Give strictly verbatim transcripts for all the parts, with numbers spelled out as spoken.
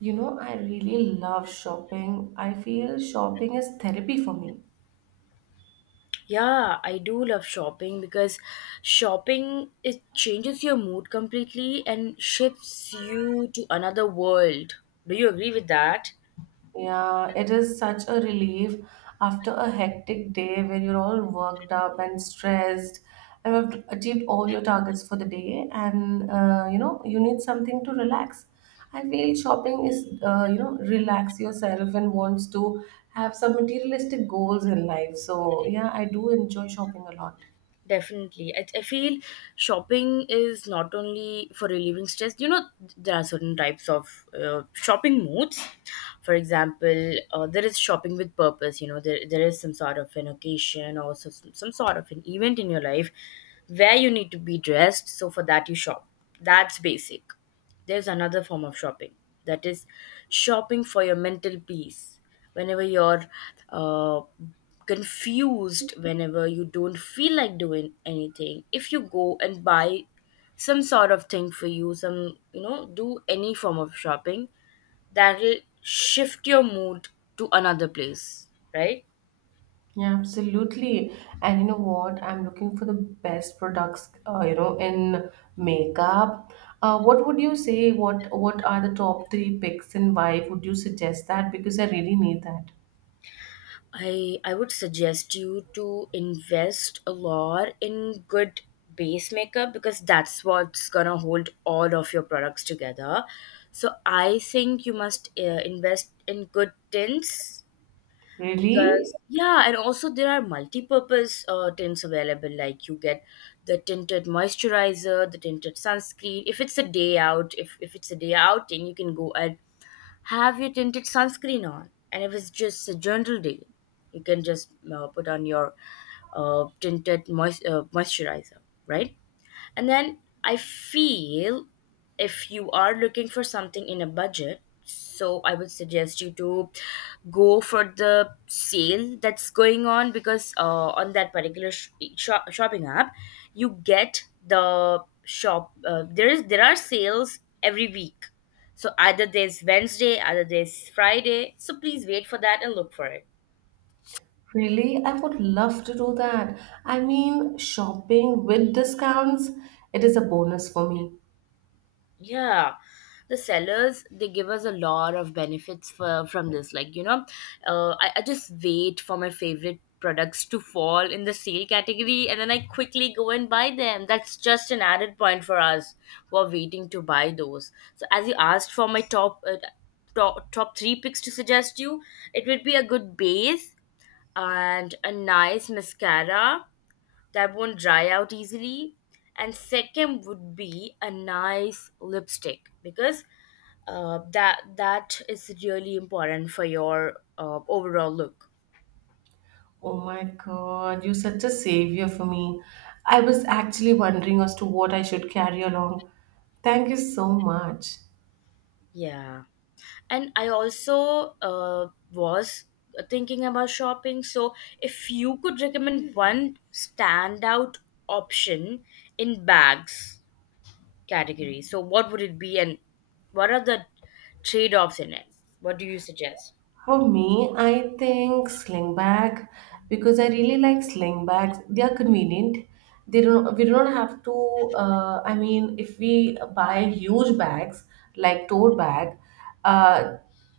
You know, I really love shopping. I feel shopping is therapy for me. Yeah, I do love shopping because shopping it changes your mood completely and shifts you to another world. Do you agree with that? Yeah, it is such a relief after a hectic day where you're all worked up and stressed and have achieved all your targets for the day, and uh, you know, you need something to relax. I feel shopping is, uh, you know, relax yourself and wants to have some materialistic goals in life. So, yeah, I do enjoy shopping a lot. Definitely. I, I feel shopping is not only for relieving stress. You know, there are certain types of uh, shopping moods. For example, uh, there is shopping with purpose. You know, there, there is some sort of an occasion or so, some some sort of an event in your life where you need to be dressed. So, for that, you shop. That's basic. There's another form of shopping that is shopping for your mental peace. Whenever you're uh, confused, whenever you don't feel like doing anything, if you go and buy some sort of thing for you, some, you know, do any form of shopping, that'll shift your mood to another place, right? Yeah, absolutely. And you know what? I'm looking for the best products, uh, you know, in makeup. Uh, what would you say? What What are the top three picks, and why would you suggest that? Because I really need that. I I would suggest you to invest a lot in good base makeup because that's what's gonna hold all of your products together. So I think you must uh, invest in good tints Really? because yeah, and also there are multi-purpose uh, tints available. Like you get the tinted moisturizer, the tinted sunscreen. If it's a day out, if if it's a day outing, you can go and have you tinted sunscreen on? And if it's just a general day, you can just uh, put on your uh, tinted moist, uh, moisturizer, right? And then I feel if you are looking for something in a budget, so I would suggest you to go for the sale that's going on because uh, on that particular sh- shop- shopping app, you get the shop. Uh, there is there are sales every week, so either there's Wednesday, either there's Friday. So please wait for that and look for it. Really? I would love to do that. I mean, shopping with discounts, it is a bonus for me. Yeah, the sellers they give us a lot of benefits for, from this. Like you know, uh, I, I just wait for my favorite products to fall in the sale category, and then I quickly go and buy them. That's just an added point for us who are waiting to buy those. So as you asked for my top uh, top top three picks to suggest you, it would be a good base and a nice mascara that won't dry out easily. And second would be a nice lipstick because uh, that that is really important for your uh, overall look. Oh my God, you're such a savior for me. I was actually wondering as to what I should carry along. Thank you so much. Yeah. And I also uh, was thinking about shopping. So, if you could recommend one standout option in bags category, so what would it be, and what are the trade offs in it? What do you suggest? For me, I think sling bag because I really like sling bags. They are convenient. They don't. We don't have to. Uh, I mean, if we buy huge bags like tote bag, uh,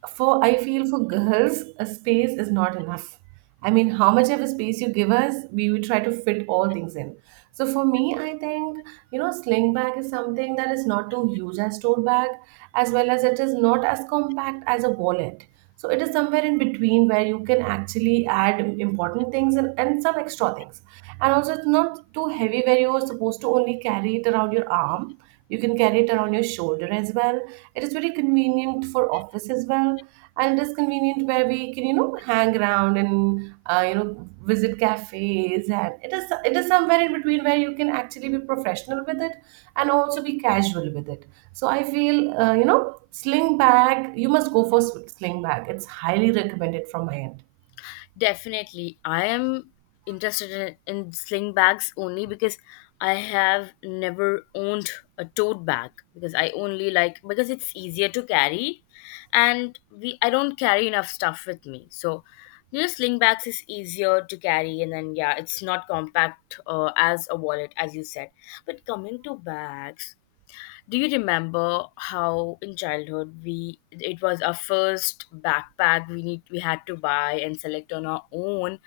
for I feel for girls, a space is not enough. I mean, how much of a space you give us, we will try to fit all things in. So for me, I think you know, sling bag is something that is not too huge as tote bag, as well as it is not as compact as a wallet, so it is somewhere in between where you can actually add important things, and, and some extra things, and also it's not too heavy where you're supposed to only carry it around your arm. You can carry it around your shoulder as well. It is very convenient for office as well, and it is convenient where we can, you know, hang around and, uh, you know visit cafes, and it is it is somewhere in between where you can actually be professional with it and also be casual with it. So I feel, uh, you know sling bag you must go for. Sling bag, it's highly recommended from my end. Definitely. I am interested in, in sling bags only because I have never owned a tote bag because I only like because it's easier to carry and we I don't carry enough stuff with me. So you know sling bags is easier to carry, and then yeah, it's not compact uh, as a wallet as you said. But coming to bags, do you remember how in childhood we it was our first backpack we need we had to buy and select on our own?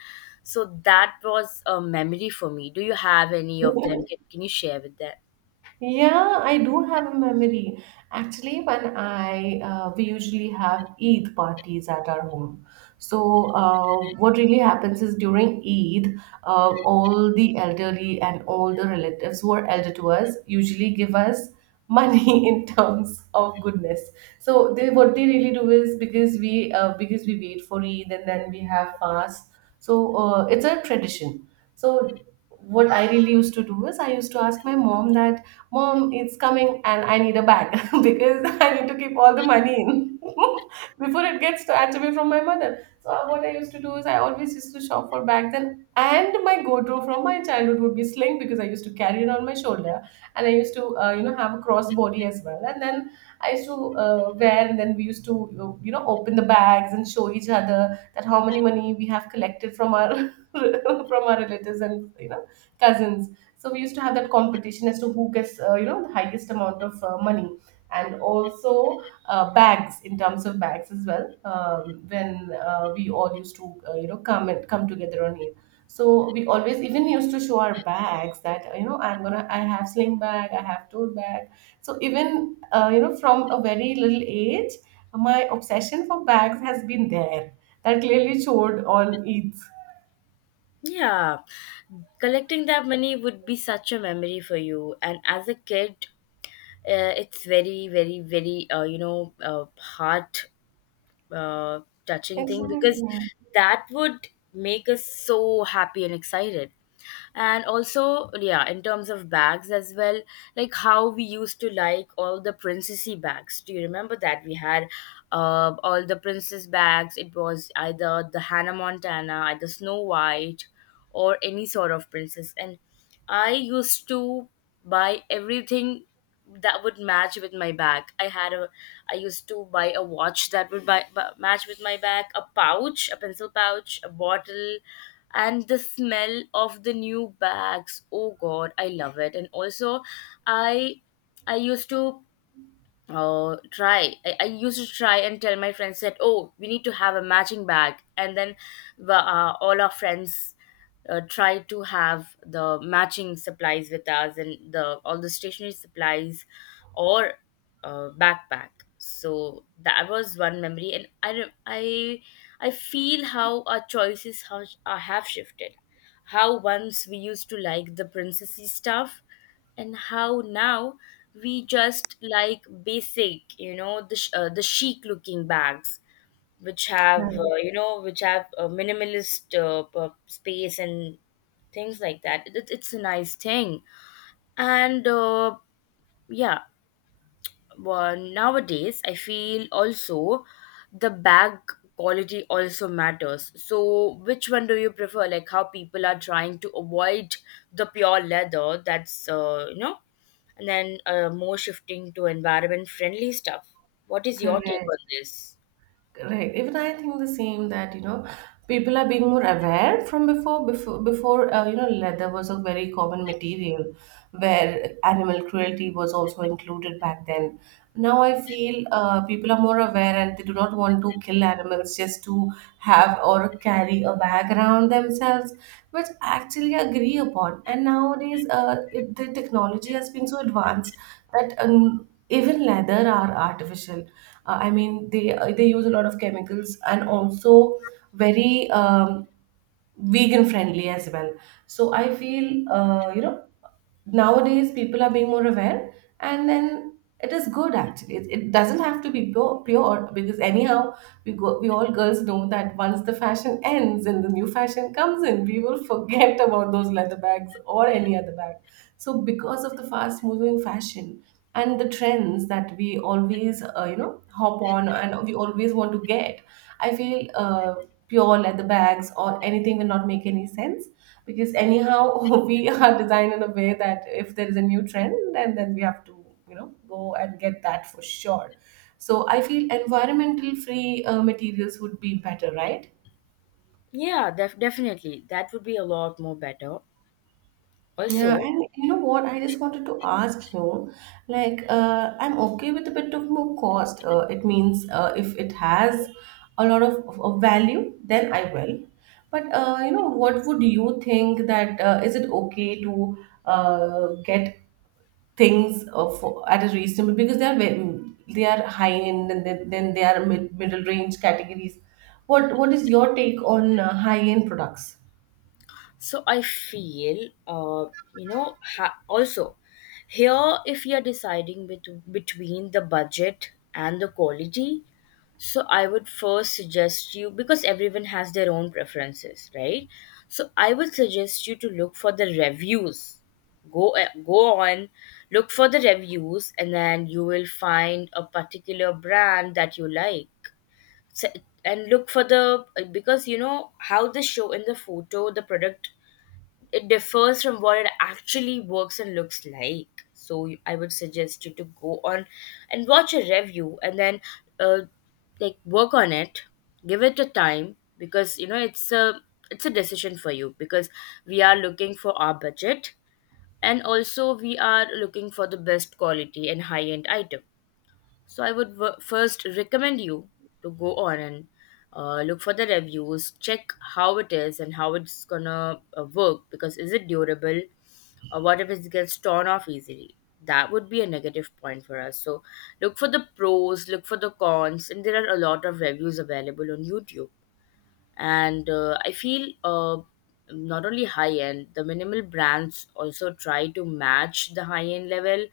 So that was a memory for me. Do you have any of them? Can, can you share with that? Yeah, I do have a memory. Actually, when I uh, we usually have Eid parties at our home. So, uh, what really happens is during Eid, uh, all the elderly and all the relatives who are elder to us usually give us money in terms of goodness. So, they what they really do is because we uh, because we wait for Eid and then we have fast. So, uh, it's a tradition. So, what I really used to do is I used to ask my mom that, Mom, it's coming and I need a bag, because I need to keep all the money in before it gets snatched away from my mother. So uh, what I used to do is I always used to shop for bags, and and my go-to from my childhood would be sling because I used to carry it on my shoulder, and I used to, uh, you know have a crossbody as well, and then I used to, uh, wear, and then we used to, uh, you know open the bags and show each other that how many money we have collected from our from our relatives, and, you know, cousins. So we used to have that competition as to who gets, uh, you know, the highest amount of uh, money, and also, uh, bags, in terms of bags as well. Um, when uh, we all used to, uh, you know, come and come together on Eid. So we always even used to show our bags that, uh, you know I'm gonna I have sling bag, I have tote bag. So even, uh, you know from a very little age, my obsession for bags has been there. That clearly showed on Eid. Yeah, collecting that money would be such a memory for you. And as a kid, uh, it's very, very, very, uh, you know, uh, hard uh, touching thing because Exactly. that would make us so happy and excited. And also yeah, in terms of bags as well, like how we used to like all the princessy bags. Do you remember that we had uh, all the princess bags? It was either the Hannah Montana, either Snow White, or any sort of princess. And I used to buy everything that would match with my bag. i had a I used to buy a watch that would buy, bu- match with my bag. A pouch, a pencil pouch, a bottle, and the smell of the new bags, oh god, I love it. And also I I used to Oh, try. I, I used to try and tell my friends that, oh, we need to have a matching bag. And then the, uh, all our friends uh, try to have the matching supplies with us, and the all the stationery supplies or uh, backpack. So that was one memory. And I, re- I, I feel how our choices have, uh, have shifted, how once we used to like the princessy stuff and how now we just like basic, you know, the sh- uh, the chic looking bags which have uh, Correct. you know, which have a minimalist uh, p- space and things like that. It, it's a nice thing. And uh, yeah, well, nowadays I feel also the bag quality also matters. So which one do you prefer, like how people are trying to avoid the pure leather, that's uh, you know, and then uh, more shifting to environment friendly stuff? What is your take Correct. on this? Right. Even I think the same that, you know, people are being more aware from before. Before before uh, you know leather was a very common material where animal cruelty was also included back then. Now I feel uh, people are more aware and they do not want to kill animals just to have or carry a bag around themselves, which actually I agree upon. And nowadays, uh, it, the technology has been so advanced that, um, even leather are artificial. uh, I mean, they uh, they use a lot of chemicals, and also very, um, vegan friendly as well. So I feel, uh, you know nowadays people are being more aware, and then it is good. Actually it, it doesn't have to be pure, pure, because anyhow we go, we all girls know that once the fashion ends and the new fashion comes in, we will forget about those leather bags or any other bag. So because of the fast moving fashion and the trends that we always, uh, you know hop on and we always want to get, I feel, uh, pure leather bags or anything will not make any sense, because anyhow we are designed in a way that if there is a new trend, and then we have to, you know, go and get that for sure. So I feel environmental free, uh, materials would be better, right? Yeah, def- definitely that would be a lot more better Yeah, also. and you know what? I just wanted to ask you, like, uh, I'm okay with a bit of more cost. Uh, it means, uh, if it has a lot of, of, of value, then I will. But, uh, you know, what would you think that, uh, is it okay to, uh, get things, uh, for, at a reasonable, because they are ve- they are high end, and then, then they are mid, middle range categories. What what is your take on uh, high end products? So I feel, uh, you know, ha- also here if you're deciding bet- between the budget and the quality, so I would first suggest you, because everyone has their own preferences, right? So I would suggest you to look for the reviews. Go uh, go on, look for the reviews, and then you will find a particular brand that you like, se- and look for the uh, because you know how the show in the photo the product, it differs from what it actually works and looks like. So you- I would suggest you to go on and watch a review and then uh, like work on it, give it a time, because you know it's a it's a decision for you, because we are looking for our budget and also we are looking for the best quality and high end item. So I would w- first recommend you to go on and uh, look for the reviews, check how it is and how it's gonna uh, work, because is it durable, or what if it gets torn off easily? That would be a negative point for us. So look for the pros, look for the cons, and there are a lot of reviews available on YouTube. And uh, I feel uh, not only high end, the minimal brands also try to match the high end level.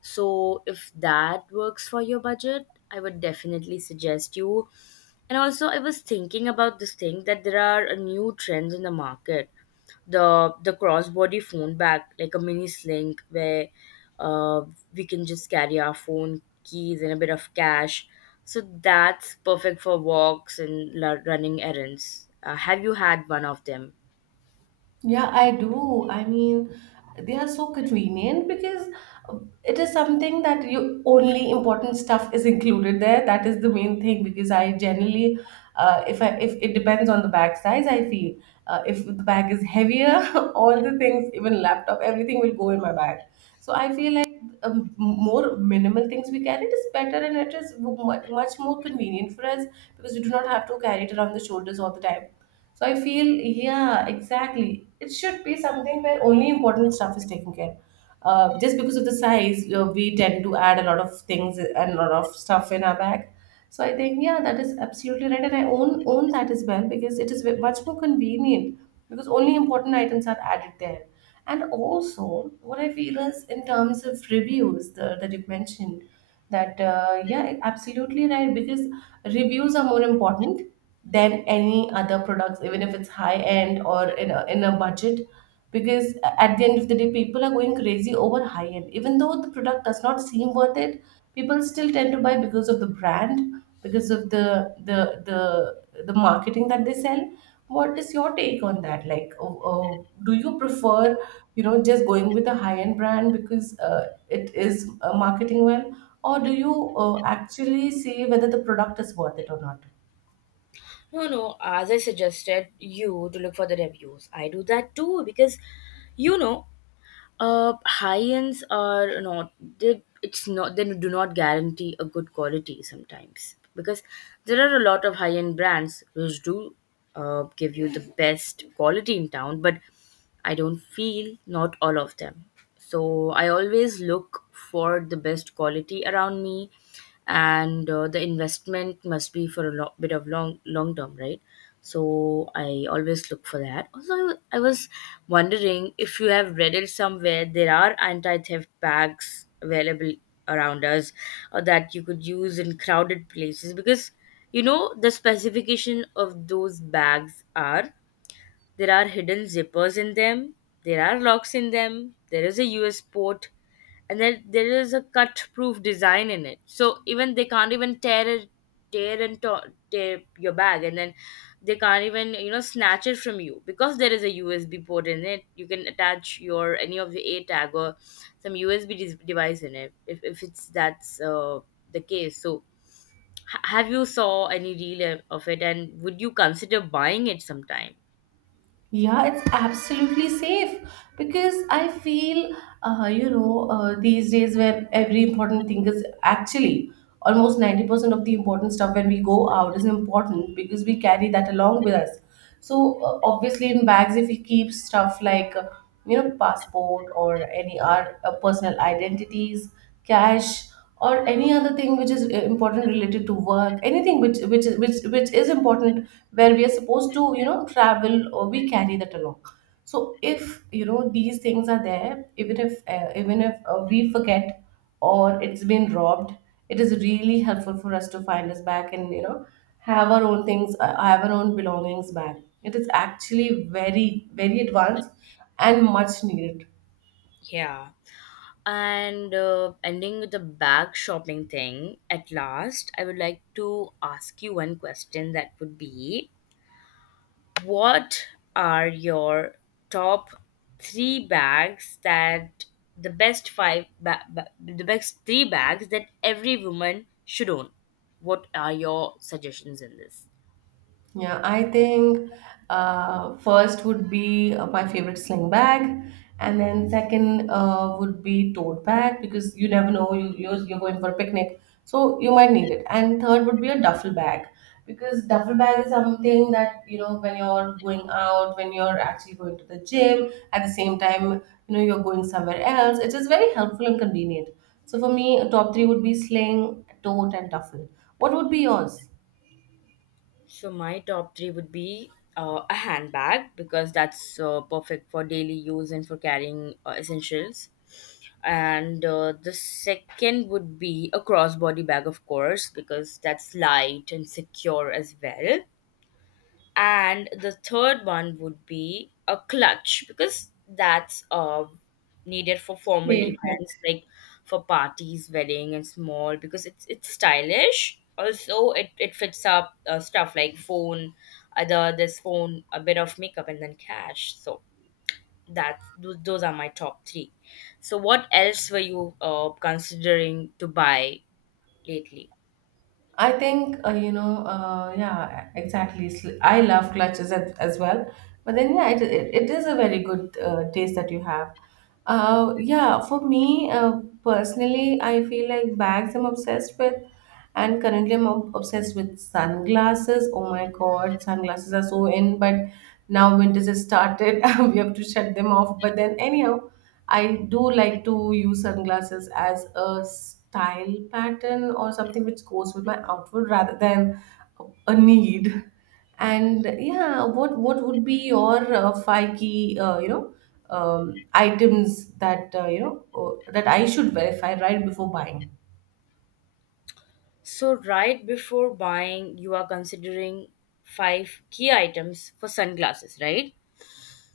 So if that works for your budget, I would definitely suggest you. And also I was thinking about this thing, that there are uh, new trends in the market, the the crossbody phone bag, like a mini sling where uh, we can just carry our phone, keys, and a bit of cash. So that's perfect for walks and la- running errands. Uh, have you had one of them? Yeah, I do. I mean, they are so convenient because, uh, it is something that you only important stuff is included there. That is the main thing because I generally, uh, if I if it depends on the bag size, I feel, uh, if the bag is heavier, all the things, even laptop, everything will go in my bag. So I feel like, um, more minimal things we carry, it is better, and it is mu- much more convenient for us, because we do not have to carry it around the shoulders all the time. So I feel, yeah, exactly. It should be something where only important stuff is taken care. Uh, just because of the size, uh, we tend to add a lot of things and a lot of stuff in our bag. So I think, yeah, that is absolutely right, and I own own that as well, because it is ve- much more convenient, because only important items are added there. And also, what I feel is in terms of reviews the, that you've mentioned, that, uh, yeah, absolutely right, because reviews are more important than any other products, even if it's high end or in a, in a budget. Because at the end of the day, people are going crazy over high end. Even though the product does not seem worth it, people still tend to buy because of the brand, because of the the the the marketing that they sell. What is your take on that? Like, uh, uh, do you prefer, you know, just going with a high end brand because, uh, it is, uh, marketing well, or do you, uh, actually see whether the product is worth it or not? No, no, as I suggested you to look for the reviews. I do that too because you know, uh high ends are not they it's not they do not guarantee a good quality sometimes, because there are a lot of high end brands which do uh, give you the best quality in town, but I don't feel, not all of them. So I always look for the best quality around me, and uh, the investment must be for a lo- bit of long long term, right? So I always look for that. Also, I was wondering if you have read it somewhere. There are anti theft bags available around us or that you could use in crowded places, because you know the specification of those bags are, there are hidden zippers in them, there are locks in them, there is a U S port, and then there is a cut proof design in it. So even they can't even tear it tear and to- tear your bag, and then they can't even, you know, snatch it from you, because there is a usb port in it, you can attach your any of your a tag or some usb de- device in it, if, if it's that's uh, the case. So ha- have you saw any reel of it, and would you consider buying it sometime? Yeah, it's absolutely safe because I feel, uh, you know, uh, these days where every important thing is actually almost ninety percent of the important stuff when we go out is important, because we carry that along with us. So, uh, obviously, in bags, if we keep stuff like, uh, you know passport or any our, uh, personal identities, cash, or any other thing which is, uh, important, related to work, anything which which is which which is important, where we are supposed to, you know, travel, or we carry that along. So if, you know, these things are there, even if, uh, even if uh, we forget or it's been robbed, it is really helpful for us to find us back, and, you know, have our own things, uh, have our own belongings back. It is actually very, very advanced and much needed. Yeah. And uh, ending with the bag shopping thing, at last, I would like to ask you one question that would be, what are your top three bags, that the best five, ba- ba- the best three bags that every woman should own? What are your suggestions in this? Yeah, I think, uh, first would be, uh, my favorite sling bag, and then second, uh, would be tote bag, because you never know you you're, you're going for a picnic, so you might need it. And third would be a duffel bag, because duffel bag is something that, you know, when you're going out, when you're actually going to the gym, at the same time, you know, you're going somewhere else. It is very helpful and convenient. So for me, top three would be sling, tote, and duffel. What would be yours? So my top three would be uh, a handbag because that's uh, perfect for daily use and for carrying uh, essentials. And uh, the second would be a crossbody bag, of course, because that's light and secure as well. And the third one would be a clutch because that's uh, needed for formal Safe. events like for parties, wedding, and small because it's it's stylish. Also it, it fits up uh, stuff like phone, other this phone, a bit of makeup, and then cash. So that tho- those are my top three. So what else were you uh, considering to buy lately? I think uh, you know, uh, yeah, exactly. Sl- I love clutches as, as well, but then yeah, it, it, it is a very good uh, taste that you have. Uh, yeah, for me uh, personally, I feel like bags. I'm obsessed with. And currently, I'm ob- obsessed with sunglasses. Oh my god, sunglasses are so in, but now winter just started. We have to shut them off. But then, anyhow, I do like to use sunglasses as a style pattern or something which goes with my outfit rather than a need. And yeah, what what would be your uh, five key, uh, you know, um, items that uh, you know uh, that I should verify right before buying? So right before buying, you are considering five key items for sunglasses, right?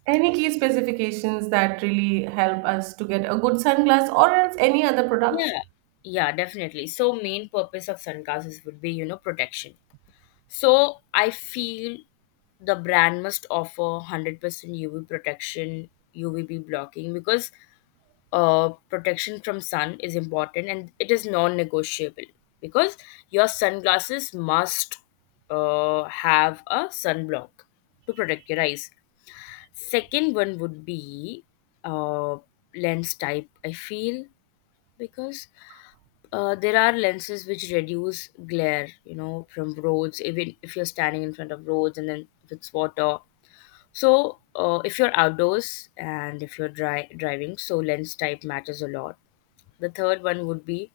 Any key specifications that really help us to get a good sunglass or else any other products? Yeah. Yeah, definitely. So main purpose of sunglasses would be, you know, protection. So I feel the brand must offer one hundred percent U V protection, U V B blocking because uh, protection from sun is important and it is non negotiable, because your sunglasses must uh, have a sunblock to protect your eyes. Second one would be uh, lens type, I feel, because uh, there are lenses which reduce glare, you know, from roads, even if you're standing in front of roads and then if it's water. So uh, if you're outdoors and if you're dri- driving, so lens type matters a lot. The third one would be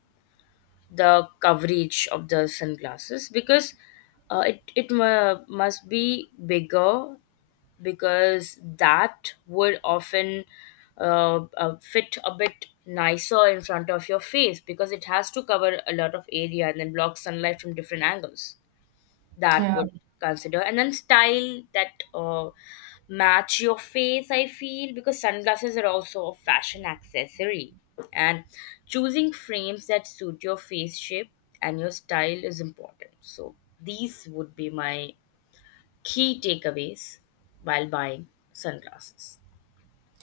the coverage of the sunglasses because uh, it, it mu must be bigger, because that would often uh, uh, fit a bit nicer in front of your face because it has to cover a lot of area and then block sunlight from different angles. That Yeah. would consider, and then style that uh, match your face, I feel, because sunglasses are also a fashion accessory, and choosing frames that suit your face shape and your style is important. So these would be my key takeaways while buying sunglasses.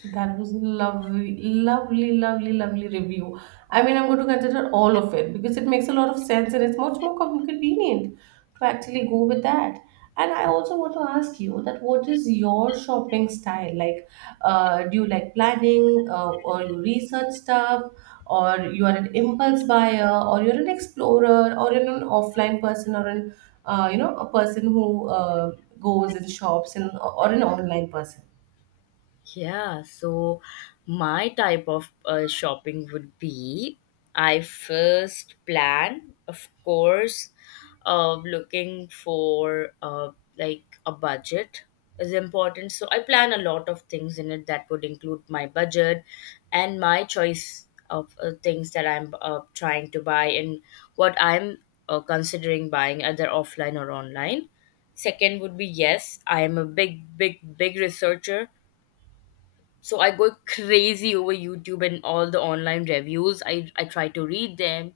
That was lovely, lovely, lovely, lovely review. I mean, I'm going to consider all of it because it makes a lot of sense and it's much more com- convenient to actually go with that. And I also want to ask you that what is your shopping style? Like, uh, do you like planning, uh, or you research stuff, or you are an impulse buyer, or you're an explorer, or you're an offline person, or an uh, you know a person who uh, goes and shops, and or an online person. Yeah, so my type of uh, shopping would be I first plan, of course, uh, looking for uh, like a budget is important. So I plan a lot of things in it that would include my budget and my choice of uh, things that I'm uh, trying to buy, and what I'm uh, considering buying, either offline or online. Second would be, yes, I am a big, big, big researcher, so I go crazy over YouTube and all the online reviews. i, I try to read them,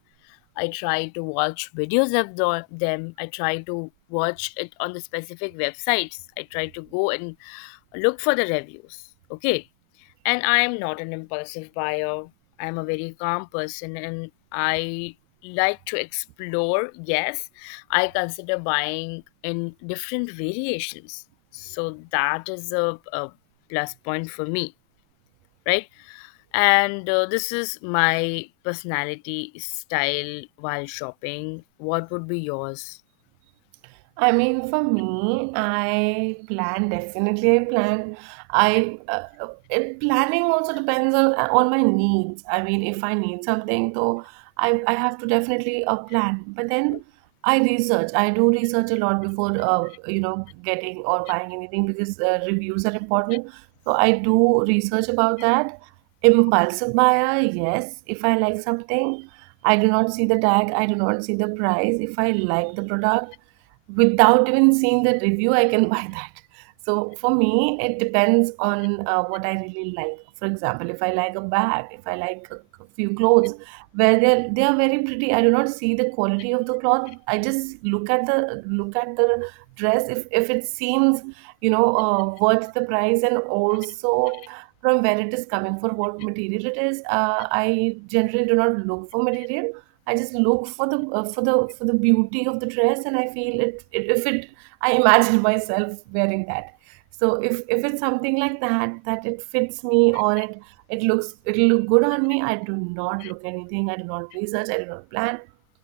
I try to watch videos of the, them, I try to watch it on the specific websites, I try to go and look for the reviews. Okay, and I am not an impulsive buyer. I am a very calm person, and I like to explore. Yes, I consider buying in different variations, so that is a, a plus point for me, right? And uh, this is my personality style while shopping. What would be yours? I mean, for me, I plan definitely. I plan. I uh, it, Planning also depends on on my needs. I mean, if I need something, so I I have to definitely uh, plan. But then I research. I do research a lot before uh, you know getting or buying anything because uh, reviews are important. So I do research about that. Impulsive buyer, yes. If I like something, I do not see the tag. I do not see the price. If I like the product, without even seeing the review, I can buy that. So for me, it depends on uh, what I really like. For example, if I like a bag, if I like a c- few clothes where they are they are very pretty, I do not see the quality of the cloth. I just look at the look at the dress. If if it seems you know uh, worth the price and also from where it is coming for what material it is, uh, I generally do not look for material. I just look for the uh, for the for the beauty of the dress, and I feel it, it if it I imagine myself wearing that. So if if it's something like that that it fits me or it it looks, it'll look good on me. I do not look anything. I do not research. I do not plan.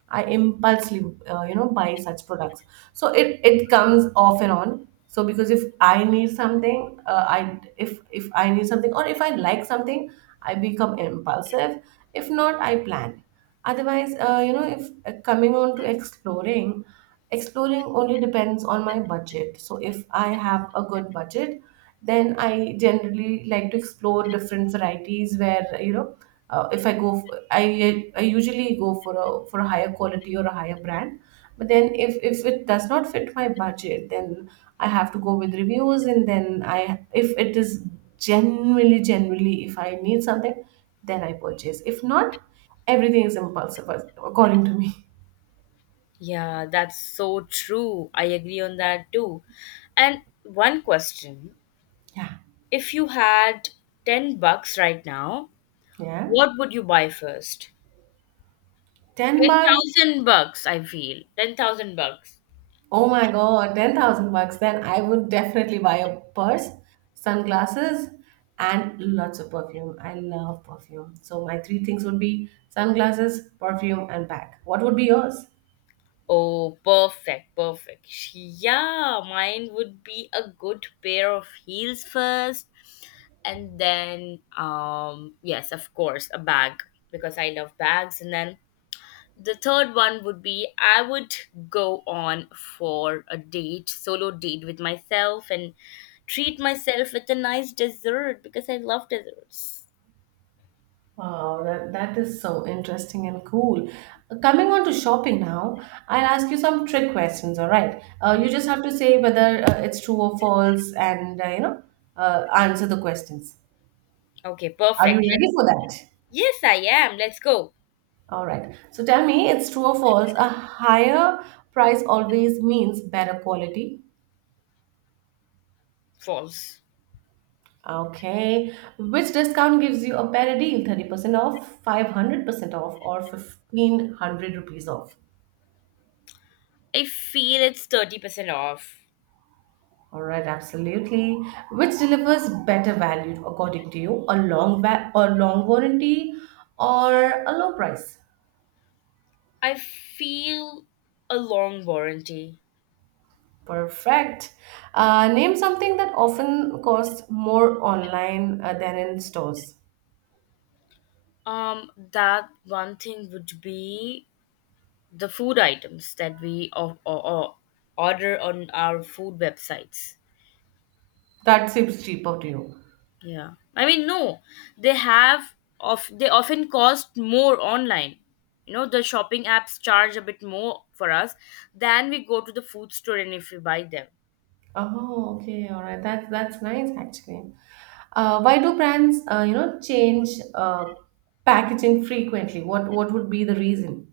I impulsively uh, you know buy such products. So it it comes off and on. So because if I need something, uh, I if if I need something or if I like something, I become impulsive. If not, I plan. Otherwise, uh, you know if uh, coming on to exploring. Exploring only depends on my budget. So if I have a good budget, then I generally like to explore different varieties where, you know, uh, if I go, f I I I usually go for a for a higher quality or a higher brand. But then if if it does not fit my budget, then I have to go with reviews, and then I, if it is genuinely genuinely if I need something, then I purchase. If not, everything is impulsive according to me. Yeah, that's so true. I agree on that too. And one question, Yeah, if you had ten bucks right now, yeah. what would you buy first? Ten bucks. ten thousand bucks, I feel, ten thousand bucks. Oh my god, ten thousand bucks. Then I would definitely buy a purse, sunglasses, and lots of perfume. I love perfume. So my three things would be sunglasses, perfume, and bag. What would be yours? Oh, perfect, perfect. Yeah, mine would be a good pair of heels first, and then um, yes, of course, a bag because I love bags. And then the third one would be I would go on for a date, solo date with myself, and treat myself with a nice dessert because I love desserts. Wow, that, that is so interesting and cool. Coming on to shopping now, I'll ask you some trick questions, all right? Uh, Mm, You just have to say whether uh, it's true or false and, uh, you know, uh, answer the questions. okay, Are you perfect. Yes, ready for that? yes, I am, let's go. All right. So tell me, it's true or false? A higher price always means better quality. False. Okay. Which discount gives you a better deal? thirty percent off, five hundred percent off, or fifteen hundred rupees off? I feel it's thirty percent off. All right, absolutely. Which delivers better value according to you? A long va- a long warranty or a low price? I feel a long warranty. Perfect. Uh, name something that often costs more online uh, than in stores. Um, that one thing would be the food items that we or, or, or order on our food websites. That seems cheaper to you. Yeah, I mean, no, they have of they often cost more online. You know, the shopping apps charge a bit more for us than we go to the food store and if we buy them. Oh, okay, all right. That's that's nice actually. Uh, why do brands, uh, you know, change uh, packaging frequently? What what would be the reason?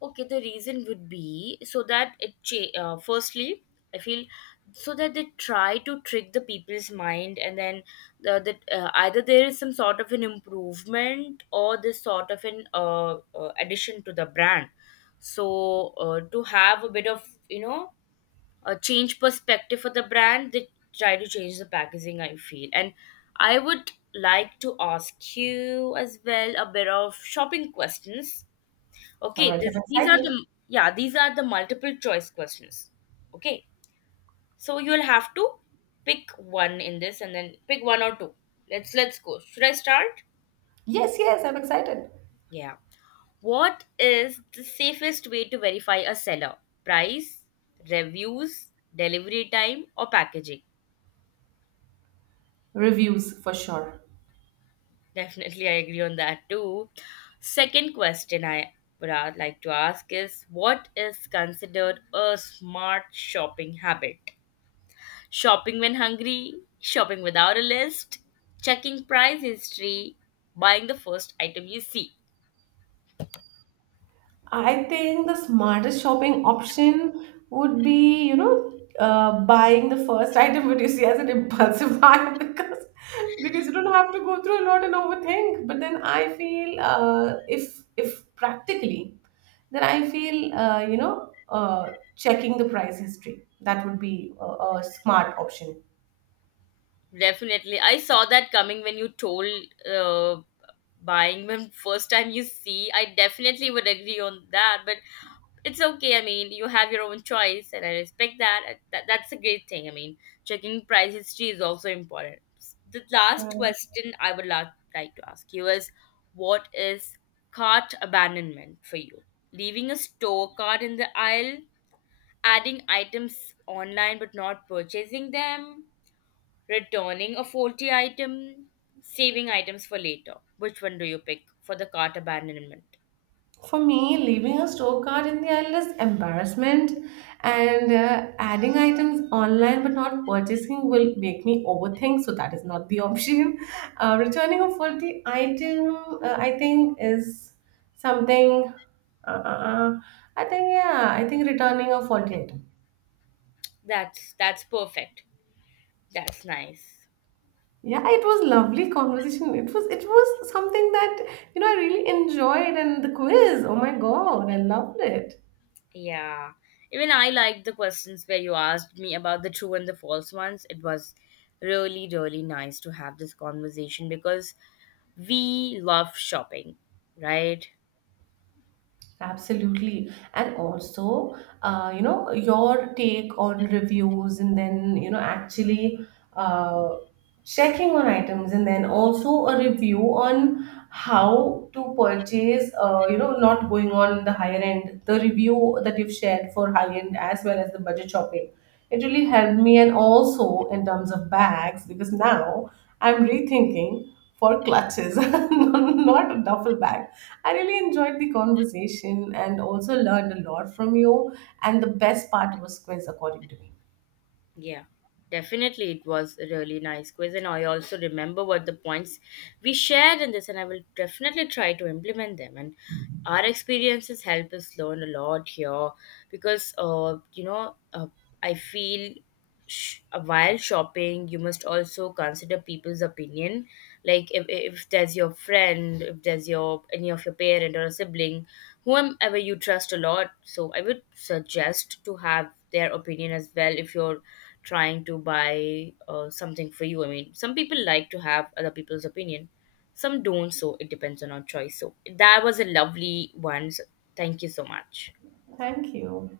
Okay, the reason would be so that it cha- uh, firstly, I feel, so that they try to trick the people's mind, and then the, that uh, either there is some sort of an improvement or this sort of an uh, uh, addition to the brand. So uh, to have a bit of, you know, a change perspective for the brand, they try to change the packaging, I feel. And I would like to ask you as well a bit of shopping questions. All Okay, right, I'm this, these are excited. the, yeah, these are the multiple choice questions. Okay. So you'll have to pick one in this, and then pick one or two. Let's let's go. Should I start? Yes, yes, I'm excited. Yeah. What is the safest way to verify a seller? Price, reviews, delivery time, or packaging? Reviews for sure. Definitely, I agree on that too. Second question I would a- like to ask is, what is considered a smart shopping habit? Shopping when hungry, shopping without a list, checking price history, buying the first item you see. I think the smartest shopping option would be, you know, uh, buying the first item what you see as an impulsive buy because because you don't have to go through a lot and overthink. But then I feel uh, if if practically, then I feel uh, you know uh, checking the price history, that would be a, a smart option. Definitely. I saw that coming when you told uh, buying when first time you see. I definitely would agree on that. But it's okay. I mean, you have your own choice, and I respect that. Uh, that that's a great thing. I mean, checking price history is also important. The last question I would la- like to ask you is, what is cart abandonment for you? Leaving a store cart in the aisle, adding items online but not purchasing them, returning a faulty item, saving items for later. Which one do you pick for the cart abandonment? For me, leaving a store card in the aisle is embarrassment, and uh, adding items online but not purchasing will make me overthink. So that is not the option. Uh, returning a faulty item, uh, I think, is something. Uh, uh, uh, I think yeah, I think returning a faulty item. That's that's perfect. That's nice. Yeah, it was lovely conversation. It was it was something that you know I really enjoyed, and the quiz. Oh my god, I loved it. Yeah. Even I liked the questions where you asked me about the true and the false ones. It was really, really nice to have this conversation because we love shopping, right? Absolutely. And also, uh, you know, your take on reviews and then, you know, actually uh, checking on items and then also a review on how to purchase, uh, you know, not going on the higher end, the review that you've shared for high end as well as the budget shopping. It really helped me. And also in terms of bags, because now I'm rethinking for clutches, not duffel bags. I really enjoyed the conversation and also learned a lot from you. And the best part was quiz, according to me. Yeah. Definitely, it was a really nice quiz, and I also remember what the points we shared in this, and I will definitely try to implement them. And our experiences help us learn a lot here because, uh, you know, uh, I feel sh- while shopping you must also consider people's opinion, like if, if there's your friend, if there's your any of your parent or a sibling, whomever you trust a lot. So I would suggest to have their opinion as well if you're trying to buy uh, something for you. I mean, some people like to have other people's opinion, some don't, so it depends on our choice. So that was a lovely one, so thank you so much. Thank you.